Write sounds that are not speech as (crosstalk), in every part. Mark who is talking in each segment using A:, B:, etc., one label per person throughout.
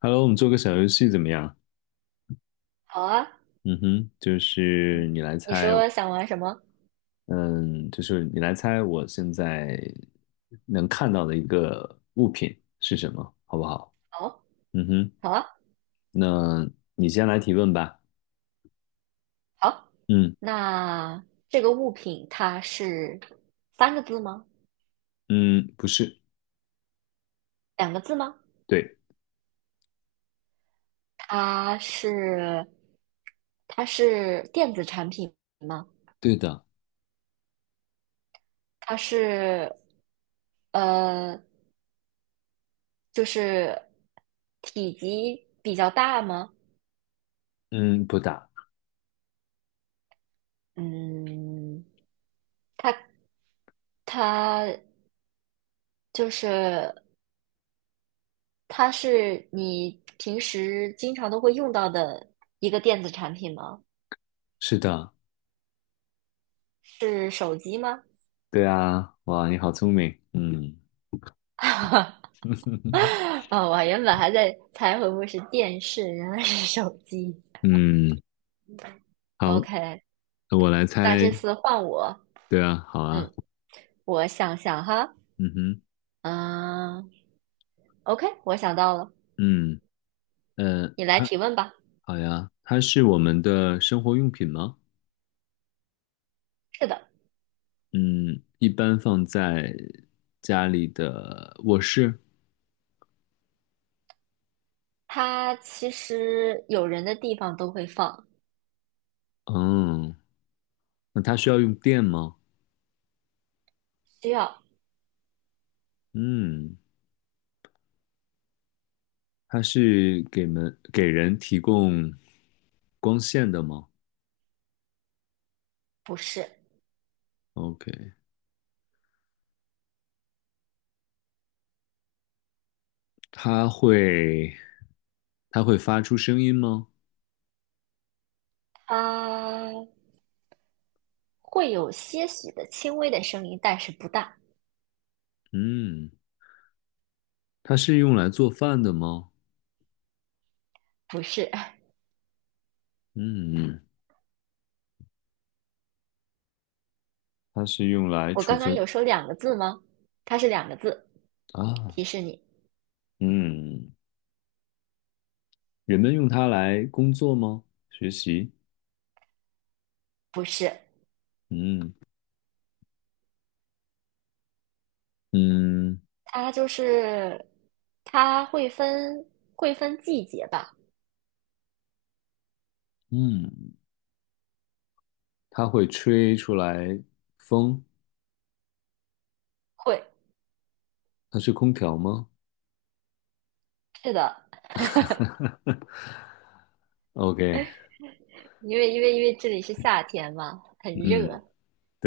A: Hello，我们做个小游戏怎么样？
B: 好啊，
A: 嗯哼，就是你来
B: 你
A: 猜，
B: 说想玩什么？
A: 嗯，就是你来猜我现在能看到的一个物品是什么，好不好？
B: 好，
A: 嗯哼，
B: 好啊，
A: 那你先来提问吧。
B: 好。
A: 嗯
B: 那这个物品它是三个字吗？
A: 嗯，不是，
B: 两个字吗？
A: 对
B: 它是它是电子产品吗？
A: 对的，
B: 它是呃，就是体积比较大吗？
A: 嗯，不打，
B: 嗯，它它就是它是你平时经常都会用到的一个电子产品吗？
A: 是的，
B: 是手机吗？
A: 对啊，哇，你好聪明，嗯。
B: (laughs)
A: (laughs)
B: 哦，我原本还在猜会不会是电视，原来是手机。
A: 嗯，好，
B: OK,
A: 那我来
B: 那这
A: 猜，
B: 次换我，
A: 对啊，好啊，
B: 嗯，我想想哈，
A: 嗯哼，
B: 嗯，OK,我想到了，
A: 嗯呃。
B: 你来提问吧。
A: 好呀，它是我们的生活用品吗？
B: 是的，
A: 嗯，一般放在家里的卧室。
B: 它其实有人的地方都会放，
A: 嗯，那它需要用电吗？
B: 需要，
A: 嗯，它是给人提供光线的吗
B: 不是，
A: ？OK，它会它会发出声音吗？
B: 它会有些许的轻微的声音，但是不大，
A: 嗯，它是用来做饭的吗？
B: 不是。(laughs)
A: 嗯，它是用来
B: 我
A: 储
B: 刚刚
A: 存
B: 有说两个字吗？它是两个字，
A: 啊。
B: 提示你，
A: 嗯，人们用它来工作吗？学习？
B: 不是。
A: 嗯嗯
B: 它就是它会分季节吧，
A: 嗯，它会吹出来风，
B: 会，
A: 它是空调吗
B: 是的，
A: ？OK，
B: 因为这里是夏天嘛，很热，
A: 嗯，
B: 然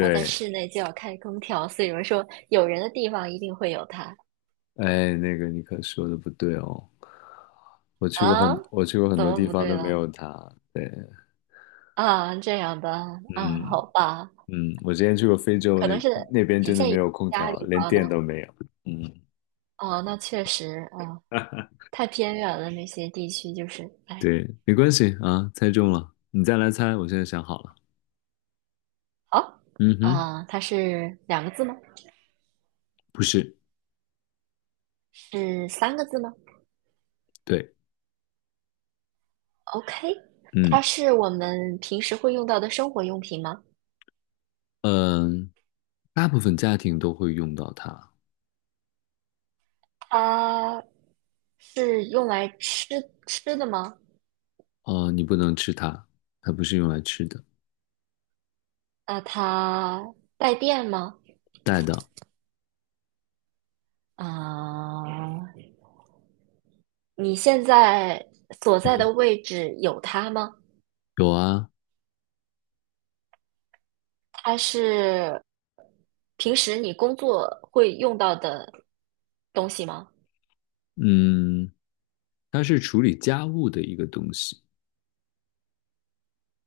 B: 后在室内就要开空调，所以有人说有人的地方一定会有它
A: 哎，那个你可说的不对哦，
B: 啊，
A: 我去过很
B: 怎
A: 多
B: 么
A: 地
B: 不
A: 方
B: 对
A: 都没
B: 了
A: 有它，对，
B: 啊？这样的啊，
A: 嗯
B: 好吧，
A: 嗯，我之前去过非洲
B: 可能
A: 那
B: 是
A: 那边
B: 仅
A: 真的
B: 限
A: 没
B: 于
A: 有空
B: 家
A: 调，
B: 里
A: 连
B: 吧那
A: 电都没有，嗯，
B: 啊，那确实啊，太偏远了那些地区就是，哎，
A: 对，没关系啊，猜中了，你再来猜，我现在想好了，
B: 好
A: 嗯哼，
B: 啊，它是两个字吗？
A: 不是，
B: 是三个字吗？
A: 对。
B: OK,它
A: 嗯。
B: 是我们平时会用到的生活用品吗？
A: 嗯，大部分家庭都会用到它。
B: 它是用来吃的吗？
A: 哦，你不能吃它，它不是用来吃的。
B: 那它带电吗？
A: 带的
B: 啊、你现在所在的位置有它吗？
A: 有啊，
B: 它是平时你工作会用到的东西吗？
A: 嗯，它是处理家务的一个东西，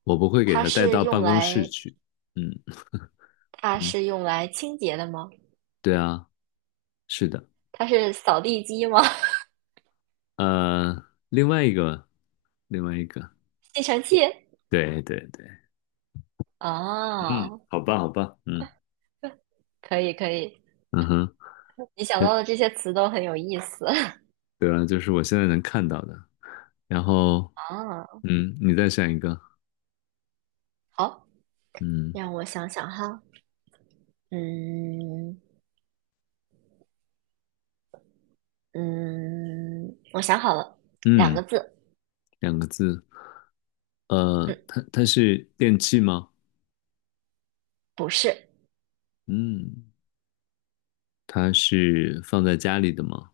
A: 我不会给
B: 它
A: 它带
B: 是
A: 到
B: 用
A: 办公室
B: 来
A: 去。嗯
B: 它
A: 嗯，
B: 是用来清洁的吗？
A: 对啊，是的。
B: 它是扫地机吗？
A: 另外一个，另外一个，
B: (laughs) 吸尘器？
A: 对对对，
B: 啊，
A: 嗯，好吧好吧，嗯
B: 可以可以，
A: 嗯哼，
B: 你想
A: 哎，
B: 到的这些词都很有意思
A: 对啊，就是我现在能看到的。然后，
B: (laughs) 啊。
A: 嗯，你再选一个，
B: 好，
A: 嗯
B: 让我想想哈，嗯嗯，我想好了，两
A: 嗯，
B: 个字，
A: 两个字。
B: 嗯，
A: 它是电器吗？
B: 不是，
A: 嗯，它是放在家里的吗？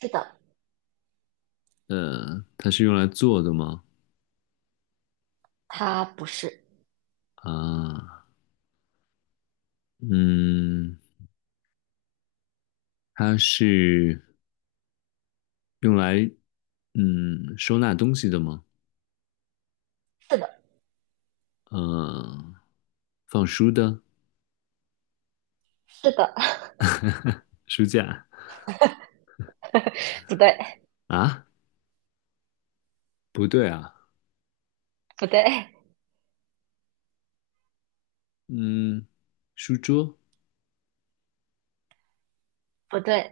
B: 是的，
A: 它是用来做的吗？
B: 它不是，
A: 啊，嗯，它是用来收纳东西的吗？
B: 是的，
A: 呃，放书的
B: 是的，
A: 书架
B: (laughs) 不对，
A: 啊？不对啊，
B: 不对，
A: 嗯，书桌，
B: 不对，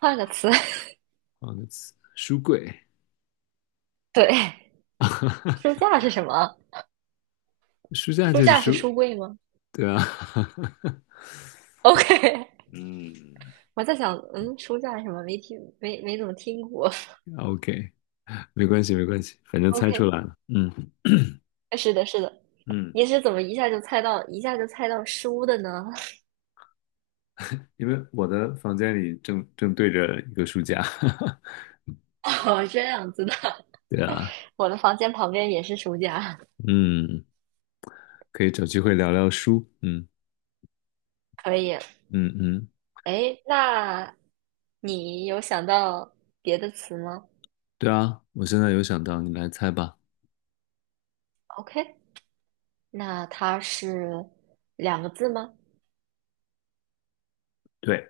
B: 换个词，
A: 换个词，书柜，
B: (laughs) 对，书架是什么？
A: 书架
B: 书
A: 就是
B: 架是
A: 书，
B: 书柜吗
A: 对啊，(laughs)
B: ？OK,
A: 嗯
B: (laughs) 我在想，嗯，书架是什么？没怎么听过。
A: ，OK,没关系没关系，反正
B: (laughs)
A: 猜出
B: OK,
A: 来了，嗯。
B: 是的，是的，
A: 嗯，
B: 你是怎么，一下就猜到书的呢？
A: 因为我的房间里正对着一个书架，(laughs)
B: 哦，这样子的，
A: 对啊，
B: 我的房间旁边也是书架，
A: 嗯，可以找机会聊聊书，嗯
B: 可以。
A: 嗯嗯，
B: 哎，那你有想到别的词吗
A: 对啊，我现在有想到，你来猜吧。
B: ？OK,那它是两个字吗？
A: 对，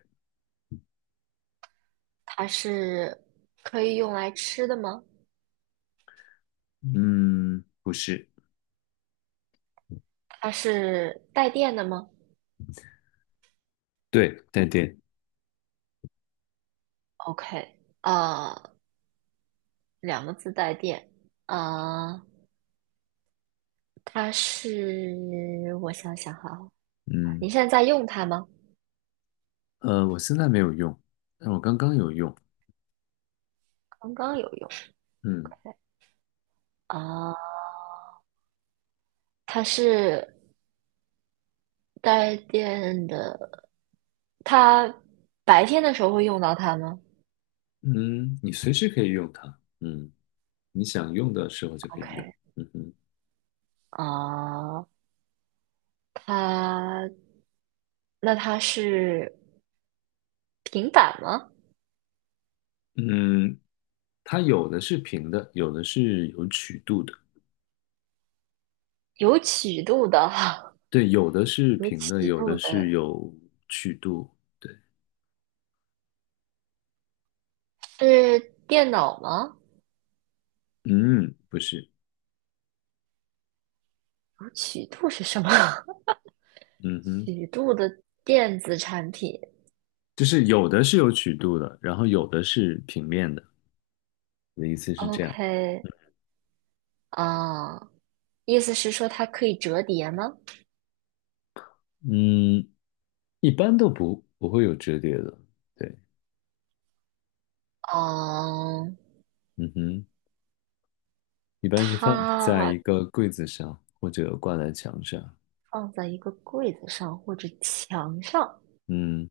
B: 它是可以用来吃的吗？
A: 嗯，不是，
B: 它是带电的吗
A: 对，带电，
B: ？OK,两个字带电。呃，它是我想想哈，
A: 嗯，
B: 你现在在用它吗？
A: 我现在没有用，但我刚刚有用，
B: 刚刚有用。
A: 嗯
B: 啊、它是带电的，它白天的时候会用到它吗
A: 嗯，你随时可以用它，嗯，你想用的时候就可以用，
B: ？OK,
A: 嗯哼，
B: 啊、它那它是平板吗？
A: 嗯，它有的是平的，有的是有曲度的，
B: 有曲度的，
A: 对，有的是
B: (laughs) 有
A: 平的，
B: 曲
A: 有
B: 度
A: 的是
B: 的
A: 有曲度。对，
B: 是电脑吗？
A: 嗯，不是，
B: 有曲度是什么？(laughs)
A: 嗯哼，
B: 曲度的电子产品。
A: 就是有的是有曲度的，然后有的是平面的。我的意思是这样，
B: OK,啊、意思是说它可以折叠吗？
A: 嗯，一般都不会有折叠的。对，
B: 嗯，
A: 嗯哼，一般是放在
B: 它
A: 一个柜子上或者挂在墙上。
B: 放在一个柜子上或者墙上。
A: 嗯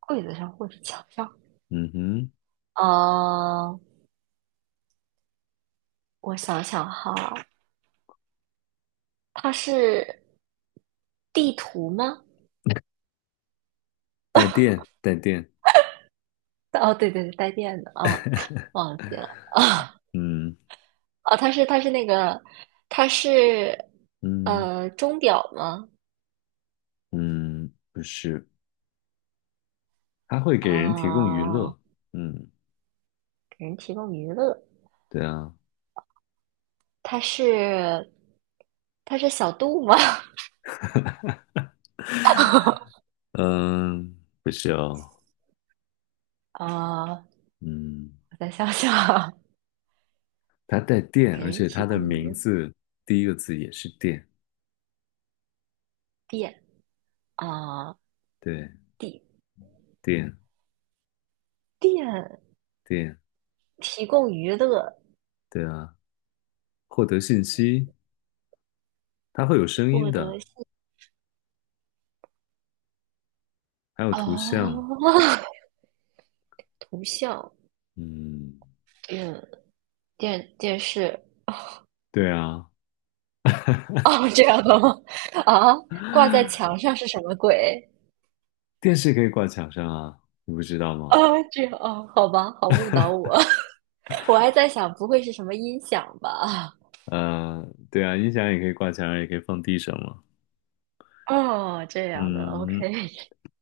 B: 柜子上或者墙上。
A: 嗯哼，
B: 呃，我想想哈，它是地图吗？
A: 带电带电。
B: 哦，对对对，带电的啊，
A: (laughs)
B: 忘记了
A: 嗯
B: 啊，它是
A: 嗯
B: 钟表吗？
A: 嗯，不是，它会给人提供娱
B: 啊，
A: 乐。嗯，
B: 给人提供娱乐，
A: 对啊。
B: 它是它是小度吗？(laughs)
A: 嗯，不是哦，
B: 啊，
A: 嗯，
B: 我再想想啊，
A: 它带电，
B: 给
A: 而
B: 人
A: 且它
B: 提
A: 的
B: 供
A: 名
B: 娱乐
A: 字第一个字也是电，
B: 电啊，
A: 对，
B: 电
A: 电
B: 电
A: 电，
B: 提供娱乐，
A: 对啊，获得信息，它会有声音
B: 获得
A: 的，还有图像，
B: 哦，(laughs) 图像，
A: 嗯，
B: 嗯，电电视，
A: 对啊，
B: 哦，这样的吗？啊，挂在墙上是什么鬼？
A: 电视可以挂墙上啊，你不知道
B: 啊，
A: 吗？
B: 这样哦，好吧，好误导我，(laughs) 我还在想，不会是什么音响吧？
A: 对啊，音响也可以挂墙上，也可以放地上嘛，
B: 哦，这样的
A: 嗯
B: ，OK,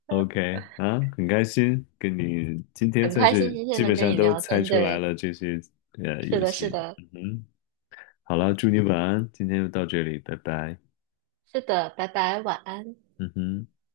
A: ，OK 啊，很开心跟你今天
B: 很
A: 算
B: 开心
A: 是
B: 今天
A: 基本
B: 能跟
A: 上
B: 你
A: 都
B: 聊
A: 猜
B: 天，
A: 出来
B: 对，
A: 了这些
B: 是
A: 游
B: 的，是
A: 戏，
B: 的，
A: 嗯哼。好了，祝你晚安，今天就到这里，拜拜。
B: 是的，拜拜，晚安。
A: 嗯哼。